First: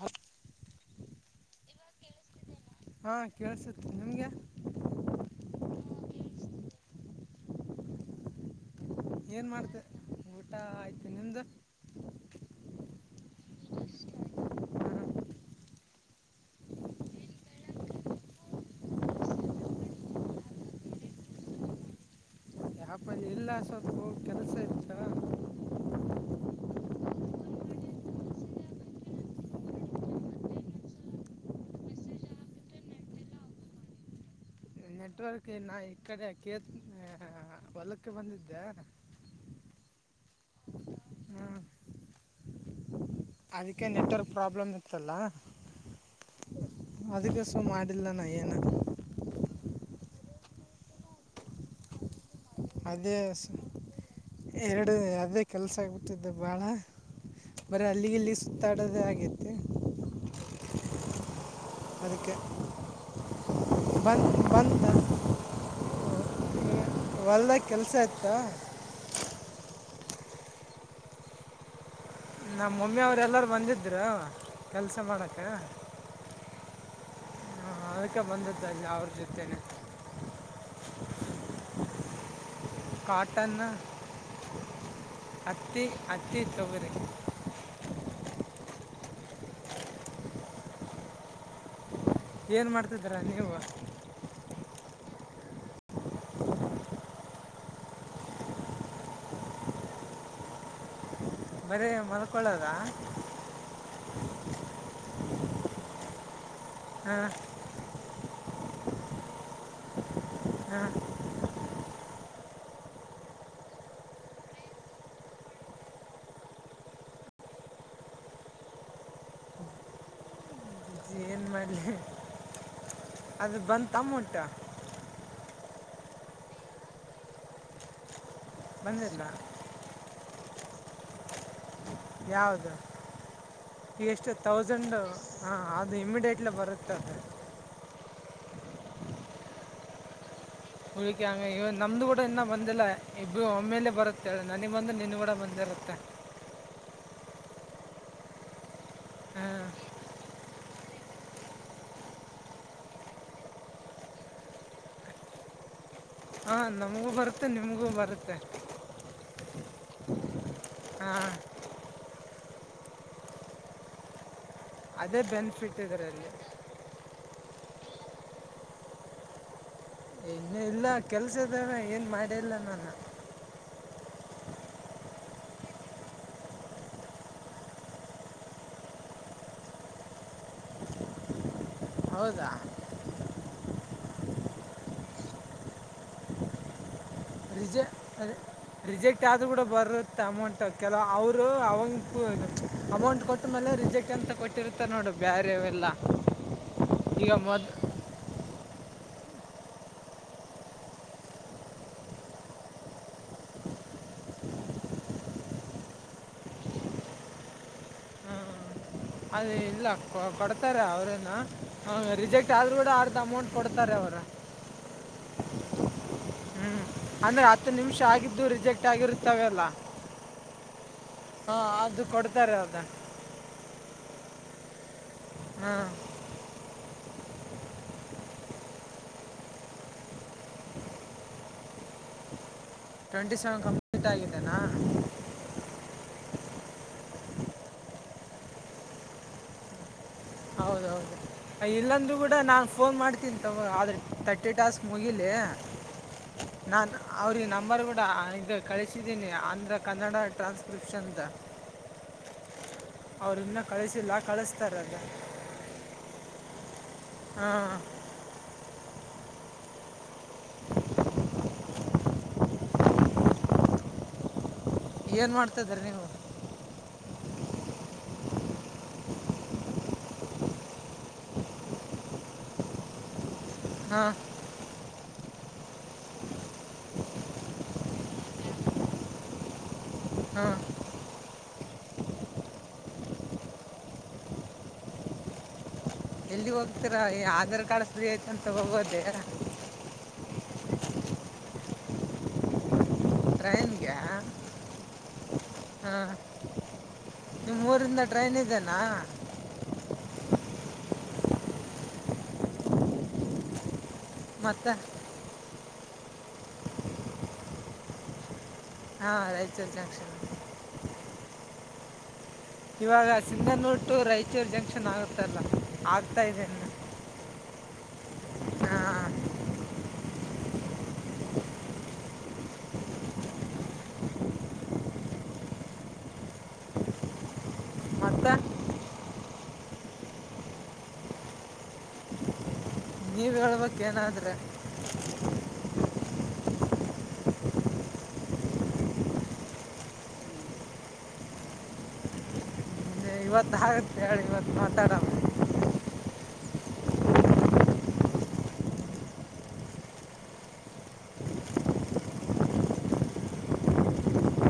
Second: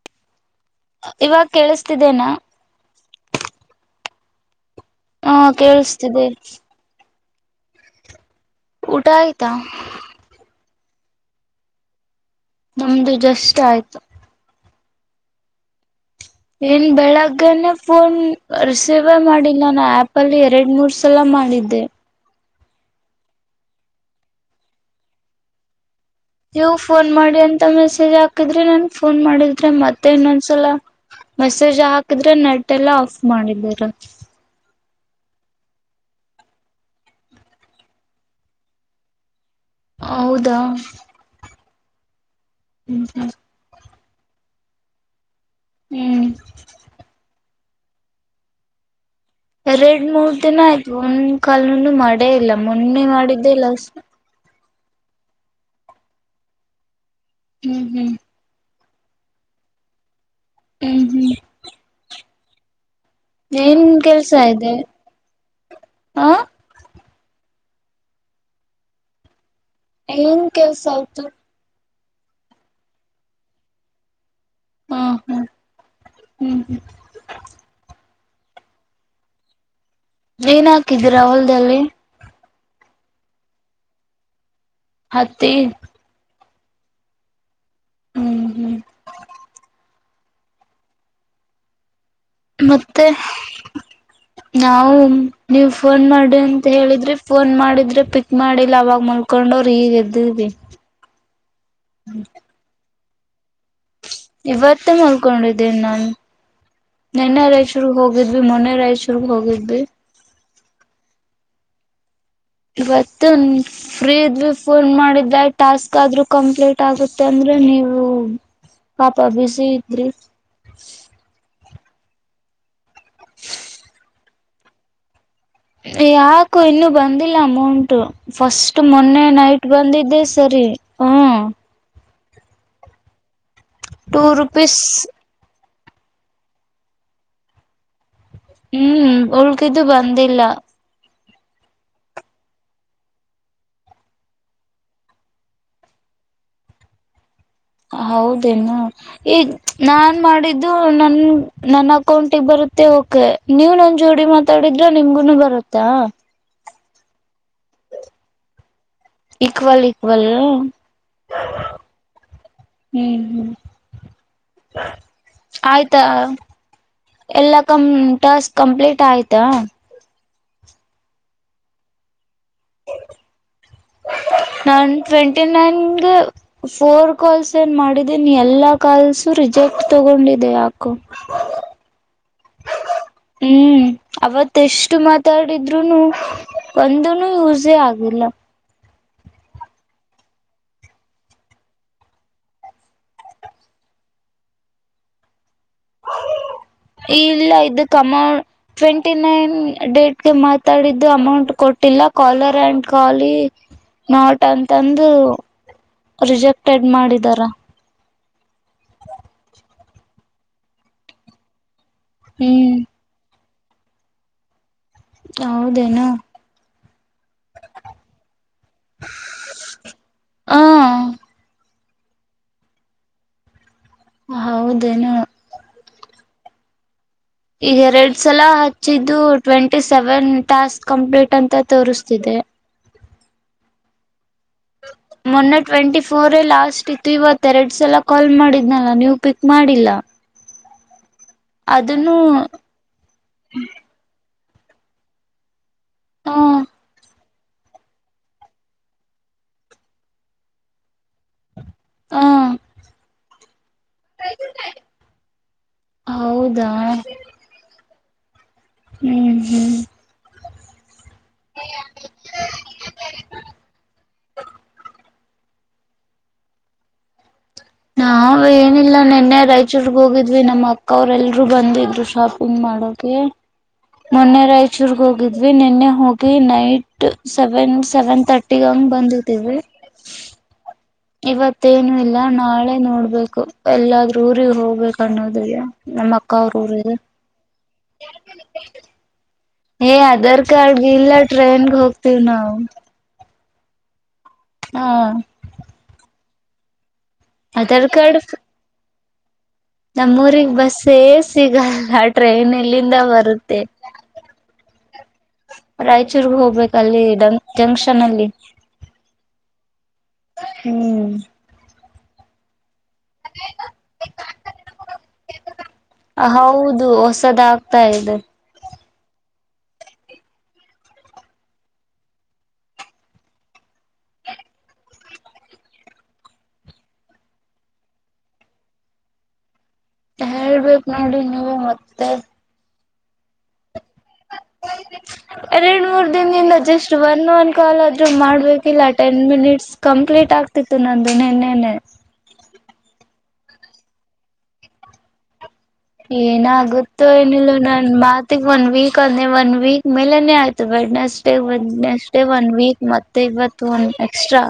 ಹತ್ತು ಇವಾಗ ಕೇಳಿಸ್ತಿದ್ದೇನಾ ಹಾ ಕೇೇಳಸುತ್ತ ನಿಮ್ಗೆ ಹಾ ಕೇಳಿಸ್ತಿದೆ ಊಟ ಏನ್ ಆಯ್ತಾ ಮಾಡ್ತ ಊಟ ಆಯ್ತು ನಿಮ್ದು ನಮ್ದು ಜಸ್ಟ್ ಆಯ್ತು ಏನ್ ಬೆಳಗ್ಗೆನೆೇ ಫೋನ್ ರಿಸೀವ್ ಮಾಡಿಲ್ಲ ನಾ ಆಪ ಅಲ್ಲಿ ಎರಡ್ ಮೂರ್ ಸಲ ಮಾಡಿದ್ದೆ ಎಲ್ಲ ಸವತ್ತು ಕೆಲಸ ಇಚ್ಚಾ ನೀವು ಫೋನ್ ಮಾಡಿ ಅಂತ ಮೆಸೇಜ್ ಹಾಕಿದ್ರಿ ಹಾಕಿದ್ರೆ ನನ್ ಅದಕ್ಕೆ ಮತ್ತೆ ಫೋನ್ ಮಾಡಿದ್ರೆ ಮತ್ತೆ ಇನ್ನೊಂದ್ಸಲ ಮೆಸೇಜ್ ಹಾಕಿದ್ರೆ ನೆಟ್ ಎಲ್ಲಾ ಆಫ್ ಮಾಡಿದರ ನೆಟ್ವರ್ಕ್ ಇ ನ ಈ ಕಡೆ ಕೇ ಹೊಲಕ್ಕೆ ಬಂದಿದ್ದೆ ಹೌದಾ ಹ್ಮ್ ಹ್ಮ್ ಹ್ಮ ಅದಕ್ಕೆ ನೆಟ್ವರ್ಕ್ ಪ್ರಾಬ್ಲಮ್ ಇತ್ತಲ್ಲ ಹ್ಮ್ ಅದಕ್ಕೆ ಸಹ ಮಾಡಿಲ್ಲ ನ ಏನ ಎರಡ್ ಮೂರ್ ದಿನ ಆಯ್ತು ಒಂದ್ ಕಾಲ್ನು ಮಾಡೇ ಇಲ್ಲ ಮೊನ್ನೆ ಅದೇ ಸ್ ಮಾಡಿದ್ದೆ ಇಲ್ಲಷ್ಟ ಎರಡು ಯಾವುದೇ ಕೆಲಸ ಆಗ್ಬಿಟ್ಟಿದ್ದ ಭಾಳ ಬರೀ ಹ್ಮ್ ಹ್ಮ್ ಅಲ್ಲಿಗೆಲ್ಲಿ ಒ ತಡದೇ ಆಗತ್ತು ಹ್ಮ ಹ್ಮ್ ಕಕ್ಕೆೆ ಏನ್ ಕೆಲ್ಸ ಇದೆ ಹಾ ಹೊಲ್ದ ಕೆಲ್ಸ ಇಯತ್ತಾ ಏನು ಕೆವಸ ಅವತು ನಮ್ಮ ಮಮ್ಮಿ ಅವರು ಎಲ್ಲರು ಬಂದಿದರು ಕೆಲಸ ಹಾ ಮಾಡಕ ಹ್ಮ್ ಹ್ಮ್ ಹ್ಮ್ ಅದಕ ಬಂದದ್ದುಲ್ಲಿ ಅವ್ರ ಜೊತೆೇನೆ ಏನ್ ಹಾಕಿದ್ದೀರಾ ಹೊಲ್ದಲ್ಲಿ ಕಾಟನ್ನು ಹತ್ತಿ ಹತಿ ಅ ಹತ್ತಿ ತೊಗರಿ ಹ್ಮ್ ಹ್ಮ್ ಏನು ಮತ್ತೆ ಮಾಡ್ತಿದ್ರ ನೀವು ನಾವು ಹ್ಮ ನೀವ್ ಫೋನ್ ಮಾಡಿ ಅಂತ ಹೇಳಿದ್ರಿ ಫೋನ್ ಮಾಡಿದ್ರೆ ಪಿಕ್ ಮಾಡಿಲ್ಲ ಅವಾಗ ಮಲ್ಕೊಂಡ ಅವರು ಈಗ ಅದವೇ ಬರೇ ಮಲ್ಕೊಳದ ಇವತ್ತೇ ಮಲ್ಕೊಂಡಿದ್ದೇನಿ ನಾನು ಹಾಂ ನಿನ್ನೆ ರಾಯಚೂರು ಹೋಗ ಹೋಗಿದ್ವಿ ಮೊನೆ ರಾಯಚೂರ್ ಹೋಗಿದ್ವಿ ಹ್ಮ ಇವತ್ತು ಫ್ರೀ ಇದ್ವಿ ಫೋನ್ ಮಾಡಿದೆ ಟಾಸ್ಕ್ ಆದ್ರೂ ಕಂಪ್ಲೀಟ್ ಆಗುತ್ತೆ ಅಂದ ಅಂದ್ರ ನೀವು ಪಾಪ ಬುಿಸಿಿ ಇದ್ರಿ ಬಲೆ ಅದ ಬಂದ ತಮ್ಮಂಟ ಯಾಕು ಇನ್ನುೂ ಬಂದಿಲ್ಲ ಅಮೌಂಟ್ ಫಸ್ಟ್ ಬಂದಿಲ್ಲ ಮೊನ್ನೆ ನೈಟ್ ಬಂದಿದ್ದೆ ಸರಿ ಹಾ ಯಾದು ಟೂ ಎಷ್ಟು ತೌಸ್ ರುಪೀಸ್ ಹ ಅದು ಇಮ್ಮಿಡಿಯೇಟ್ಲಿ ಬರುತ್ತದೆ ಹ್ಮ್ ಉಳ್ಗಿದ್ದು ಬಂದಿಲ್ಲ ಇಂಗ ಇ ನಮ್ದು ಕೂಡ ಇನ್ನ ಬಂದಿಲ್ಲ ಇಬ್ಬ ಒಮ್ಮೇಲೆ ಬರುತ್ತೆ ನನಗ್ ಬಂದು ನಿನ್ ಕೂಡ ಬಂದಿರುತ್ತೆ ಹ ಹೌದೇನು ಈಗ್ ಹಾಂ ನಾನ್ ಮಾಡಿದ್ದು ನನ್ ನನ್ ಅಕೌಂಟ್ ಇಬ್ಬರು ತ್ತೆ ಓಕೆ ನೀವ್ ನನ್ ಜೋಡಿ ಮಾತಾಡಿದ್ರ ನಿಮ್ಗುನು ಬರುತ್ತಾ ಹಾ ನಮಗೂ ಬರುತ್ತೆ ನಿಮ್ಗೂ ಬರುತ್ತೆ ಇಕ್ವಲ್ ಇಕ್ವಲ್ ಹಾಂ ಹ್ಮ್ ಹ್ಮ್ ಅದೇ ಬೆನಿಫಿಟ್ ಇದಾರೆ ಅಲ್ಲಿ ಎಲ್ಲಾ ಕ ಟರ್ಸ್ಕ್ ಕಂಪ್ಲೀಟ್ ಆಯ್ತಾ ಇನ್ನು ಇಲ್ಲ ಕೆಲ್ಸದ ಏನ್ ಮಾಡೇಿಲ್ಲ ನಾನ್ ಟ್ವೆಂಟಿ ನೈನ್ಗೆ ಫೋರ್ ಕಾಲ್ಸ್ ಏನ್ ಮಾಡಿದ್ದೀನಿ ಎಲ್ಲಾ ಕಾಲ್ಸುರಿಪ್ ರಿಜೆಕ್ಟ್ ತಗೊಂಡಿದೆೆ ಯಾಕೋ ಹೌದಾ ಹೂ ಅವತ್ ಎಷ್ಟು ಮಾತಾಡಿದ್ರುನು ಒಂದುನು ಇ ಯೂಸೇ ರಿಜೆ ಆಗಿಲ್ಲ ರಿಜೆಕ್ಟ್ ಆದರೂ ಕೂಡ ಬರುತ್ತೆ ಅಮೌಂಟ್ ಕೆಲವ ಅವರು ಅವಂ ಅಮೌಂಟ್ ಕೊಟ್ಟ ಮೇಲೆ ೆ ಅಂತ ಕೊಟ್ಟಿರುತ್ತೆ ನೋಡು ಬ್ಯ ಇಲ್ಲ ಮೊದ್ ಇದು ಅಮೌನ್ ಟ್ವೆಂಟಿ ನೈನ್ ಡೇಟ್ಗೆ ಮಾತಾಡಿದ್ದು ಅಮೌಂಟ್ ಕೊಟ್ಟಿಲ್ಲ ಕಾಲರ್ ಆಂಡ್ ಕಾಲಿ ನೋಟ್ ಅಂತಂದು ರಿಜೆಕ್ಟೆಡ್ ಮಾಡಿದಾರ ಅದೇ ಇಲ್ಲ ಕೊ ಕೊಡ್ತಾರೆ ಅವ್ರನ್ನ ಅವ ರಿಜೆಕ್ಟ್ ಆದ್ರರು ಹ್ಮ್ ಕೂಡ ಅರ್ಧ ಅಮೌಂಟ್ ಕೊಡ್ತಾರೆ ಅವರು ಹೌದೇನು ಹೂ ಅಂದ್ರೆ ಹತ್ತು ನಿಮಿಷ ಆಗಿದ್ದು ರಿಜೆಕ್ಟ್ ಆಗಿರುತ್ತವೆ ಅಲ್ಲ ಹ ಹಾ ಅದು ಕೊಡ್ತಾರೆ ಅದ ಹೌದೇನು ಹೂ ಈಗ ಎರಡ್ ಸಲ ಹಚ್ಚಿದ್ದು ಟ್ವೆಂಟಿ ಸೆವೆನ್ ಟಾಸ್ಕ್ ಕಂಪ್ಲೀಟ್ ಅಂತ ತೋರಿಸ್ತಿದೆ ಹ ಟ್ವೆಂಟಿ ಸೆವೆನ್ ಕಂಪ್ಲೀಟ್ ಆಗಿದೆ ನಾ ಹ ಮೊನ್ನೆ ಟ್ವೆಂಟಿ ಫೋರ್ ಲಾಸ್ಟ್ ಇತ್ತು ಇವತ್ತೆರಡು ಸಲ ಕಾಲ್ ಮಾಡಿದ್ನಲ್ಲ ನೀವು ಪಿಕ್ ಮಾಡಿಲ್ಲ ಇಲ್ಲಂದೂ ಅದನ್ನು ಕೂಡ ನಾನು ಫೋನ್ ಮಾಡ್ತೀನಿ ತಗೋ ಆದರೆ ತರ್ಟಿ ಏ ಟಾಸ್ಕ್ ಮುಗಿಲಿ ಹ ನಾನಾ ಅವ್ರಿಗೆ ನಂಬರ್ ಕೂಡ ಈಗ ಕಳಿಸಿದ್ದೀನಿ ಅಂದ್ರ ಕನ್ನಡ ಟ್ರಾನ್ಸ್ಕ್ರಿಪ್ಷನ್್ದ ಹೂ ಅವ್ರ ಇನ್ನ ಕಳಿಸಿಲ್ಲ ಕಳಸ್ತಾರಲ್ಲ ಹೌದಾ ಹಾ ಹೂ ಹೂ ಹ ಏನ್ ಮಾಡ್ತಾ ಅದಿರಿ ನೀವು ನಾವ್ ಏನಿಲ್ಲ ನಿನ್ನೆ ರಾಯಚೂರ್ಗ್ ಹೋಗಿದ್ವಿ ನಮ್ಮ ಅಕ್ಕ ಅವ್ರ ಎಲ್ರುೂ ಬಂದಿದ್ರು ಶಾಪಿಂಗ್ ಮಾಡ ಮಾಡಕೆ ಹಾಂ ಮೊನ್ನೆ ರಾಯಚೂರ್ಗ ಹೋಗ ಆ್ವಿ ನಿನ್ನೆ ಹೋಗಿ ನೈಟ್ ಸೆವೆನ್ ಸೆವೆನ್ ತರ್ಟಿ ಹಂಗ್ ಬಂದುಬಿಟ್ಟಿದ್ವಿ ಹೂ ಇವತ್ತೇನು ಇಲ್ಲ ನಾಳೆ ನೋಡ್ಬೇಕು ಎಲ್ಲಾದ್ರೂ ಊಗ್ ಹೋಗ್ಬೇಕ ಅನ್ನೋದಿದೇ ಎಲ್ಲಿ ಹೋಗ್ತೀರಾ ಈ ಆಧಾರ್ ಕಾರ್ಡ್ ಫ್ರೀ ಐತಂತ ಹೋಗೋದೇ ಏ ಆಧಾರ್ ಕಾರ್ಡ್ಗೆ ಇಲ್ಲ ಟ್ರೈನ್ಗೆ ಹೋಗ್ತಿವ್ ನಾವು ಟ್ರೈಂಗ್ಯ ಹಾ ನಿಮ್ ಆಧಾರ್ ಊರಿಂದ ಟ್ರೈನ್ ಇದೇನ ನಮ್ಮೂರಿಗೆ ಬಸ್ಸೇ ಸಿಗಲ್ಲ ಟ್ರೈನ್ ಎಲ್ಲಿಂದ ಬರುತ್ತೆ ಮತ್ತ ರಾಯಚೂರು ಹೋಗಬೇಕ ಅಲ್ಲಿ ಜೆಕ್ಷನ್ ಅಲ್ಲಿ ಹಾ ರಾಯಚೂರುಜಂಕ್ ಹ್ಮ್ ಇವಾಗ ಸಿಂಧನೂರು ಟು ರಾಯಚೂರು ಜಂಕ್ಷನ್ ಆಗುತ್ತಲ್ಲ ಆಗ್ತಾ ಇದೆ ಹೌದು ಹೊಸದ ಆಗ್ತಾ ಇದೆ ಹಾಂ ಮತ್ತೆ ಹೇಳ್ಬೇಕು ನೋಡಿ ನೀವು ಮತ್ತೆ ನೀವ್ ಹೇಳ್ಬೇಕೇನಾದ್ರೆ ಿನದಿಂದ ಜಸ್ಟ್ ಒನ್ ಒನ್ ಕಾಲ್ ಆದ್ರೂ ಮಾಡ್ಬೇಕಿಲ್ಲ ಟೆನ್ ಮಿನಿಟ್ಸ್ ಕಂಪ್ಲೀಟ್ ಆಗ್ತಿತ್ತು ನಂದು ನ್ನ್ಣ ಇನ್ನು ಇವತ್ತು ಆಗುತ್ತೆ ಹೇಳಿ ಇವತ್ತು ಮಾತಾಡಮ್ಮ ಏನ ಗೊತ್ತು ಏನಿಲ್ಲ ನನ್ ಮಾತಿಗ್ ಒನ್ ವೀಕ್ ಅಂದೆ ಒನ್ ವೀಕ್ ಮೇಲನೆೇ ಆಯ್ತು ಬಡ್ನೆಸ್ ಅೇ ಒ ಅಷ್ಟೇ ಒನ್ ವೀಕ್ ಮತ್ತೆ ಇವತ್ತು ಒನ್ ಎಕ್ಸ್ಟ್ರಾ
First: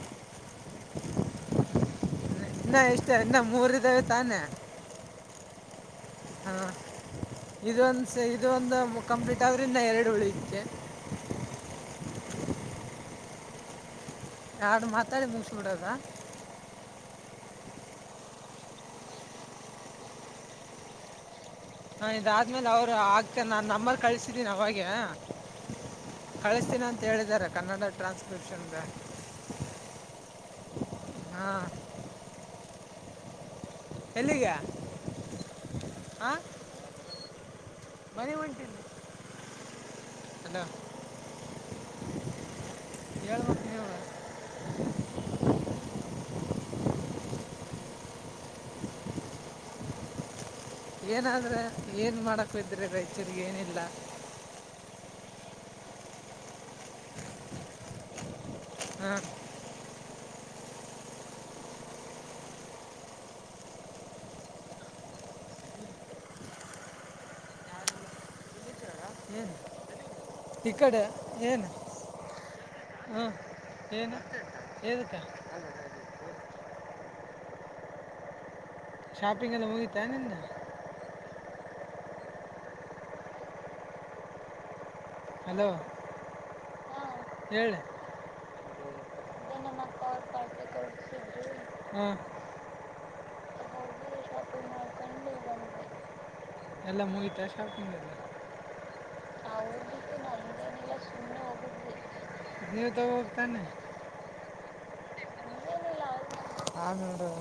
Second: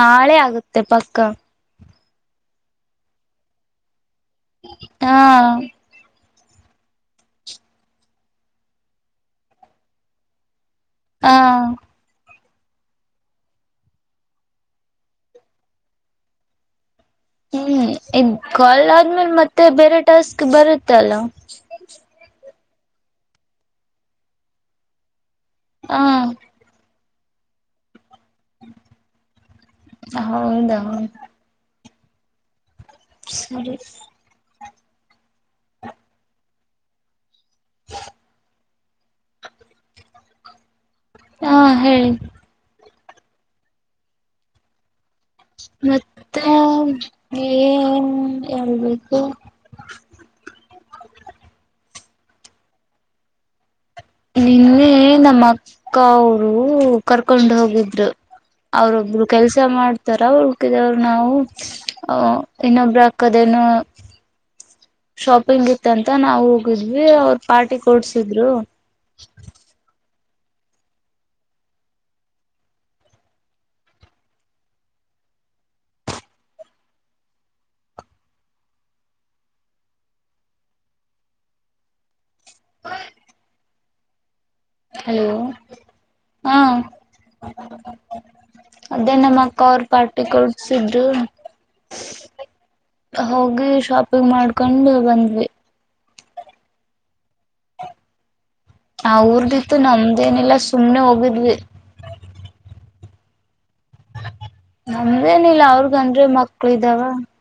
ನಾಳೆ ಆಗುತ್ತೆ ಪಕ್ಕ ನಾ ಇಷ್ಟ ನಮ್ಮ್ ಊರಿದ ಹಾ ಹಾ ಇದೊಂದ ಇದ ಒಂದು ಕಂಪ್ಲೀಟ್ ಆದ್ರಿಂದ ಎರಡು ಹುಳಕ್ಕೆ ಹಾ ಯಾಡು ಮಾತಾಡಿ ಮುಗಿಸಿ ಬಿಡದ ಹ್ಮ್ ಇ ಕಾಲ್ ಆದ್ಮೇಲೆ ಮತ್ತೆ ಬೇರೆ ಟಾಸ್ಕ್ ಬರುತ್ತೆ ಅಲ್ಲ ಹಾ ಇದಾದ್ಮೇಲೆ ಅವ್ರು ಆಕ ನಾನ್ ನಂಬರ್ ಕಳ್ಸಿದೀನ ಅವಾಗೆ ಹ್ಮ ಕಳಿಸ್ತೀನಿ ಅಂತ ಹೇಳಿದ್ದಾರೆ ಕನ್ನಡ ಟ್ರಾನ್ಸ್ಕ್ರಿಪ್ಷನ್ಗೆ ಹೌದೌದು ಹಾ ಸರಿ ಎಲ್ಲಿಗೆ ಆ ಮನೆ ಒಂಟಿನಿ ಅಲ್ಲ ಹಾ ಹೇಳಿ ಏಳಬೇಕು ನೀವು ಮತ್ತ ಏ ಹೇಳ್ಬೇಕು [inaudible] ಏನಾದ್ರ ಏನ್ ಮಾಡಕ್ ಇದ್ರೆ ರಾಯಚೂರಗೆ ಏನಿಲ್ಲ ನಿನ್ನೆ ನಮ್ಮ ಅಕ್ಕ ಅವರು ಕರ್ಕೊಂಡು ಹೋಗಿದ್ರು ಹಾಂ ಅವ್ರೊಬ್ರು ಕೆಲ್ಸ ಮಾಡ್ ತರ್ ಹುಕಿದವರು ನಾವು ಅಹ ಇನ್ನೊಬ್ರ ಹಾಕದೇನ ಶಾಪಿಂಗ್ ಇತ್ತಂತ ನಾವ ಹೋಗಿದ್ವಿ ಅವ್ರ ಪಾರ್ಟಿ ಕೊಡ್ಸಿದ್ರು ಹ್ಮ ಈ ಕಡೆ ಏನ್ ಹ್ಮ ಏನು ಏನಕ್ಕ ಶಾಪಿಂಗ್ ಎಲ್ಲ ಮುಗಿತಾ ನಿಂದ ಹ್ಮ ಹಲೋ ಹಾ ಹೇಳು ಅದೇ ನಮ್ಮ ಅಕ್ಕ ಅವರು ಪಾರ್ಟಿ ಕೊಡ್ಸಿದ್ರು ಹ್ಮ್ ಹೋಗಿ ಶಾಪಿಂಗ್ ಮಾಡ್ಕೊಂಡು ಬಂದ್ವಿ ಬಂದ್ವಿ ಎಲ್ಲ ಮುಗಿತಾ ಶಾಪಿಂಗ್ ಇಲ್ಲ ಆ ಊರ್ದಿತ್ತು ನಮ್ದೇನಿಲ್ಲ ಸುಮ್ನೆ ಹೋಗಿದ್ವಿ ದ ಹೋಗತಾನೆ ನಮ್ದೇನಿಲ್ಲ ಅವ್ರಗನ್್ ಮಕ್ಳ ಇದ್ದಾವ ಆಮೇಲೆ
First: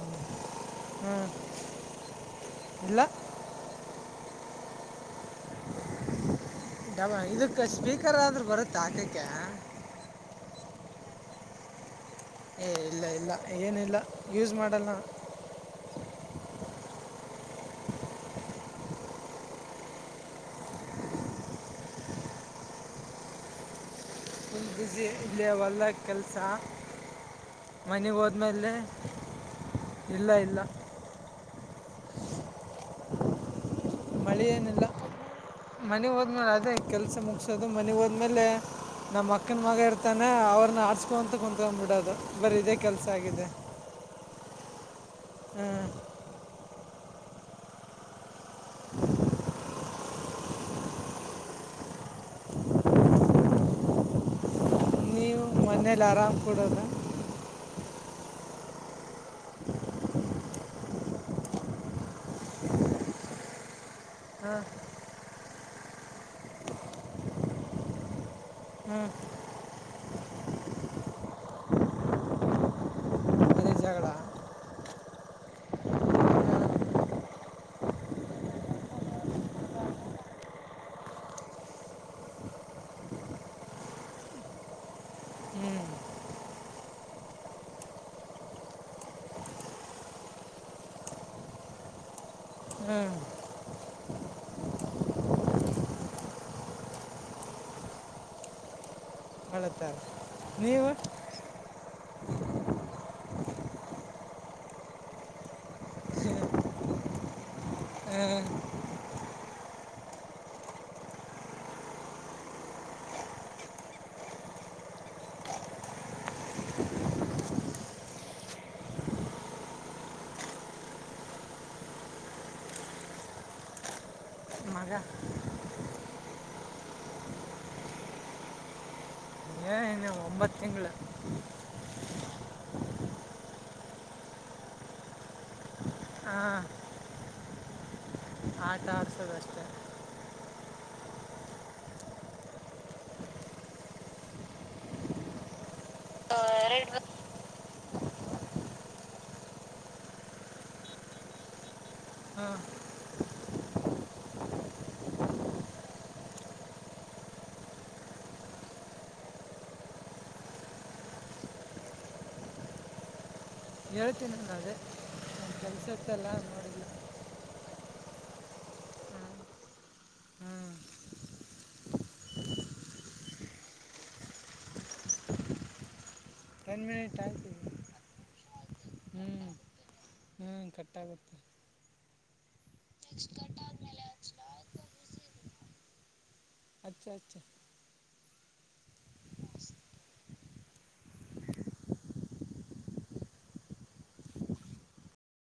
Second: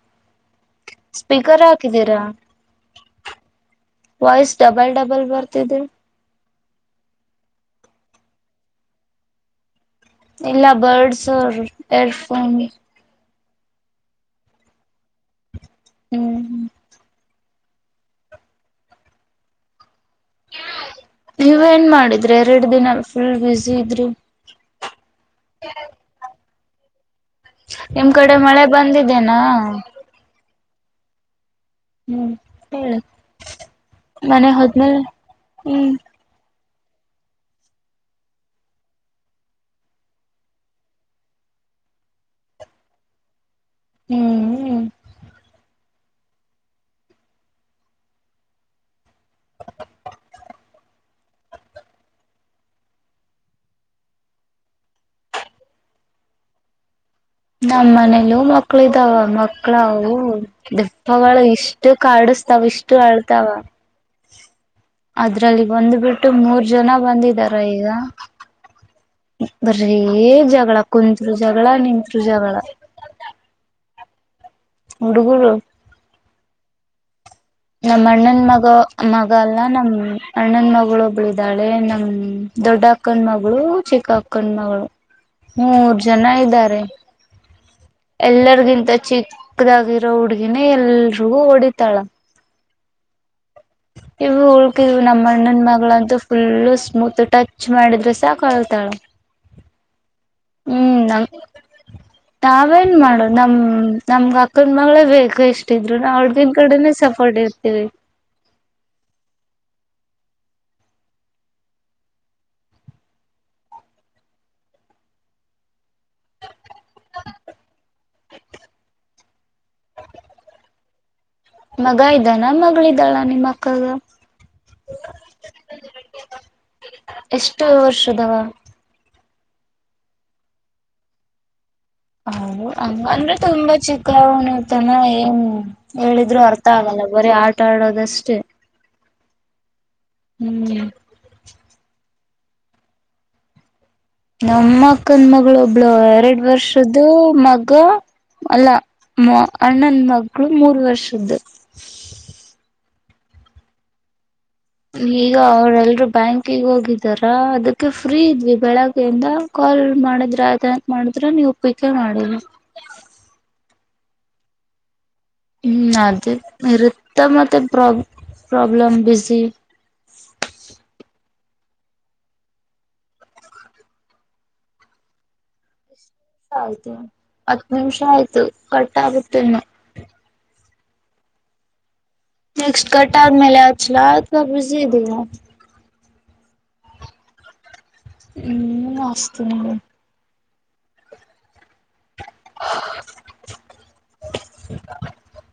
ಹ್ಞೂ ಸ್ಪೀಕರ್ ಹಾಕಿದ್ದೀರಾ ಇಲ್ಲ ವಾಯ್ಸ್ ಡಬಲ್ ಡಬಲ್ ಬರ್ತಿದೆ ಡಬ ಇದಕ್ಕೆ ಸ್ಪೀಕರ್ ಆದ್ರರು ಬರುತ್ತೆ ಹಾಕಕ ಎಲ್ಲ ಬರ್ಡ್ಸ್ ಏರ್ಫೋನ್ ಏ ಇಲ್ಲ ಇಲ್ಲ ಏನಿಲ್ಲ ಯೂಸ್ ಮಾಡಲ್ಲ ಹ್ಮ್್ಮ ನೀವ ಏನ್ ಮಾಡಿದ್ರಿ ಎರಡು ದಿನ ಫುಲ್ ಬಿಸಿಿ ಇದ್ರಿ ಬಿಸಿಿ ಇಲ್ಲಿವಲ್ಲ ಕೆಲಸ ನಿಮ್ ಮನೆಗೆ ಕಡೆ ಮಳೆ ಹೋದ್ಮೇಲೆ ಬಂದಿದೆೇನಾ ಇಲ್ಲ ಇಲ್ಲ ಹ್ಮ್ ಹೇಳ ಮಳಿ ಏನಿಲ್ಲ ಮನೆ ಹೋದನಾರ ಅದೇ ಕೆಲಸ ಮುಗಿಸೋದು ಮನೆಗೆ ಹೋದ್ಮೇಲೆ ನಮ್ಮ ಅಕ್ಕನ ಮಗ ಇರ್ತಾನೆ ಅವ್ರನ್ನ ಆಡ್ಸ್ಕೊಂತ ಕಂತ್ಕೊ್ಂಬಿಟ್ಟು ನಡದು ಬರೀ ಇದೇ ಕೆಲ್ಸ ಆಗಿದೆ ಹ್ಮ್್ಮ ಹಾಂ ಹ ನೀವು ಮನೇಲಿ ಆರಾಮ್ ಕೊಡೋದ ನಮ್ಮ ಮನೇಲ ಮಕ್ಕಳ ಇದಾವ ಮಕ್ಳವು ದಪ್ಪಳ ಇಷ್ಟು ಕಾಡಸ್ತಾವ ಇಷ್ಟು ಅಳ್ತಾವ ಹಾಂ ಅದ್ರಲ್ಲಿ ಬಂದ್ಬಿಟ್ಟು ಮೂರ್ ಜನ ಬಂದಿದಾರ ಈಗ ಹ್ಞೂ ಬರ್ರೀ ಜಗಳ ಕುತ್ರು ಜಗಳ ನಿತ್ರು ಜಗಳ ಅದೇ ಜಗಳ ಹುಡುಗುರು ನಮ್ಮ ಅಣ್ಣನ್ ಮಗ ಮಗ ಅಲ್ಲ ನಮ್ ಅಣ್ಣನ್ ಮ ಒಬ್ಳಿದ್ದಾಳೆ ನಮ ದೊಡ್ಡ ಅಕ್ಕಂಡ ಮಗಳು ಚಿಕ್ಕ ಅಕ್ಕಂಡ ಮಗಳು ಹ್ಞೂ ಮೂರು ಜನ ಇದ್ದಾರೆ ಎಲ್ಲರಿಗಿಂತ ಚಿಕ್ಕದಾಗಿರೋ ಹುಡ್ಗಿನ ಎಲ್ರಿಗೂ ಹೊಡಿತಾಳ ಹ್ಮ್ ಇವು ಉಳ್ಕಿದವು ನಮ್ಮ ಅಣ್ಣನ ಮಗಳಂತೂ ಫುಲ್ಲು ಸ್ಮೂತ್ ಟಚ್ ಮಾಡಿದ್ರೆ ಸಾ ಕಳ್ತಾಳ ಹೇಳುತ್ತಾರೆ ನೀವು ಹ ನಾವೇನ್ ಮಾಡೋ ನಮ್ ನಮ್ಗ ಅಕ್ಕನ್ ಮಗಳೇ ಬೇಕ ಇಷ್ಟಿದ್ರು ನಾ ಹಳ್ದನ್ ಕಡೆನೇ ಸಪೋರ್ಟ್ ಹೊಡಿ ಇರ್ತೀವಿ ಹ್ಮ ಹ ಮಗ ಇದ್ದಾನ ಮಗಳಿದ್ದಾಳ ನಿಮ್ಮ ಅಕ್ಕಗ ಮಾಗ ಎಷ್ಟು ವರ್ಷದವ ಒಂಬತ್ತಿಂಗ ಹ ಹಂಗ ಅಂದ್ರೆ ತುಂಬಾ ಚಿಕ್ಕತಾನ ಏನು ಹೇಳಿದ್ರು ಹಾಂ ಅರ್ಥ ಆಗಲ್ಲ ಬರೀ ಆಟ ಆಡೋದಷ್ಟೇ ಆಟ ಆಡ್ಸೋದಷ್ಟೇ ಹ್ಮ್ ನಮ್ಮ ಅಕ್ಕನ್ ಮಗಳು ಒಬ್ಳು ಎರಡ್ ಎರಡು ವರ್ಷ್ದ ಮಗ ಅಲ್ಲಾ ಮ ಅಣ್ಣನ ಮಕ್ಳು ಮೂರು ವರ್ಷದ್ದು ಹಾಂ ಈಗ ಅವ್ರಲ್ರುೂ ಬ್ಯಾಂಕಿಗೆ ಹೋಗಿದಾರ ಅದಕ್ಕೆ ಫ್ರೀ ಇದ್ವಿ ಬೆಳಗ್ಗೆಯಿಂದ ಲ್ ಮಾಡಿದ್ರ ಅಂತ ಮಾಡಿದ್ರ ನೀ ಒಪ್ಪಿಕ ಮಾಡ ಎಳತ್ತಿನ ಅದು ಹ್ಮ್ ಅದೇ ಇರುತ್ತ ಮತ್ತೆ ಪ್ರಬ್ ಪ್ರೊಬ್ಲಮ್ ಬಝಿ ಹಾಂ ಟೆನ್ ಆಯ್ತು ಮಿನಿಟ್ ಆಯ್ತು ಹತ್ ನಿಮಿಷ ಆಯ್ತು ಕಟ್ಟ ಆಗುತ್ತೆ ಇನ್ನು ಹಾ ಕಟ್ಟಾಗುತ್ತೆ ನೆಕ್ಸ್ಟ್ ಕಟ ಆದ ಮೇಲೆ ಹಚಲ ಬಿಸಿ ಇದಿರಾ ಅಚ್ಚಾ ಅಚ್ಚಾ ಹ್ಮ ಹಸ್ತಿನಿ [inaudible]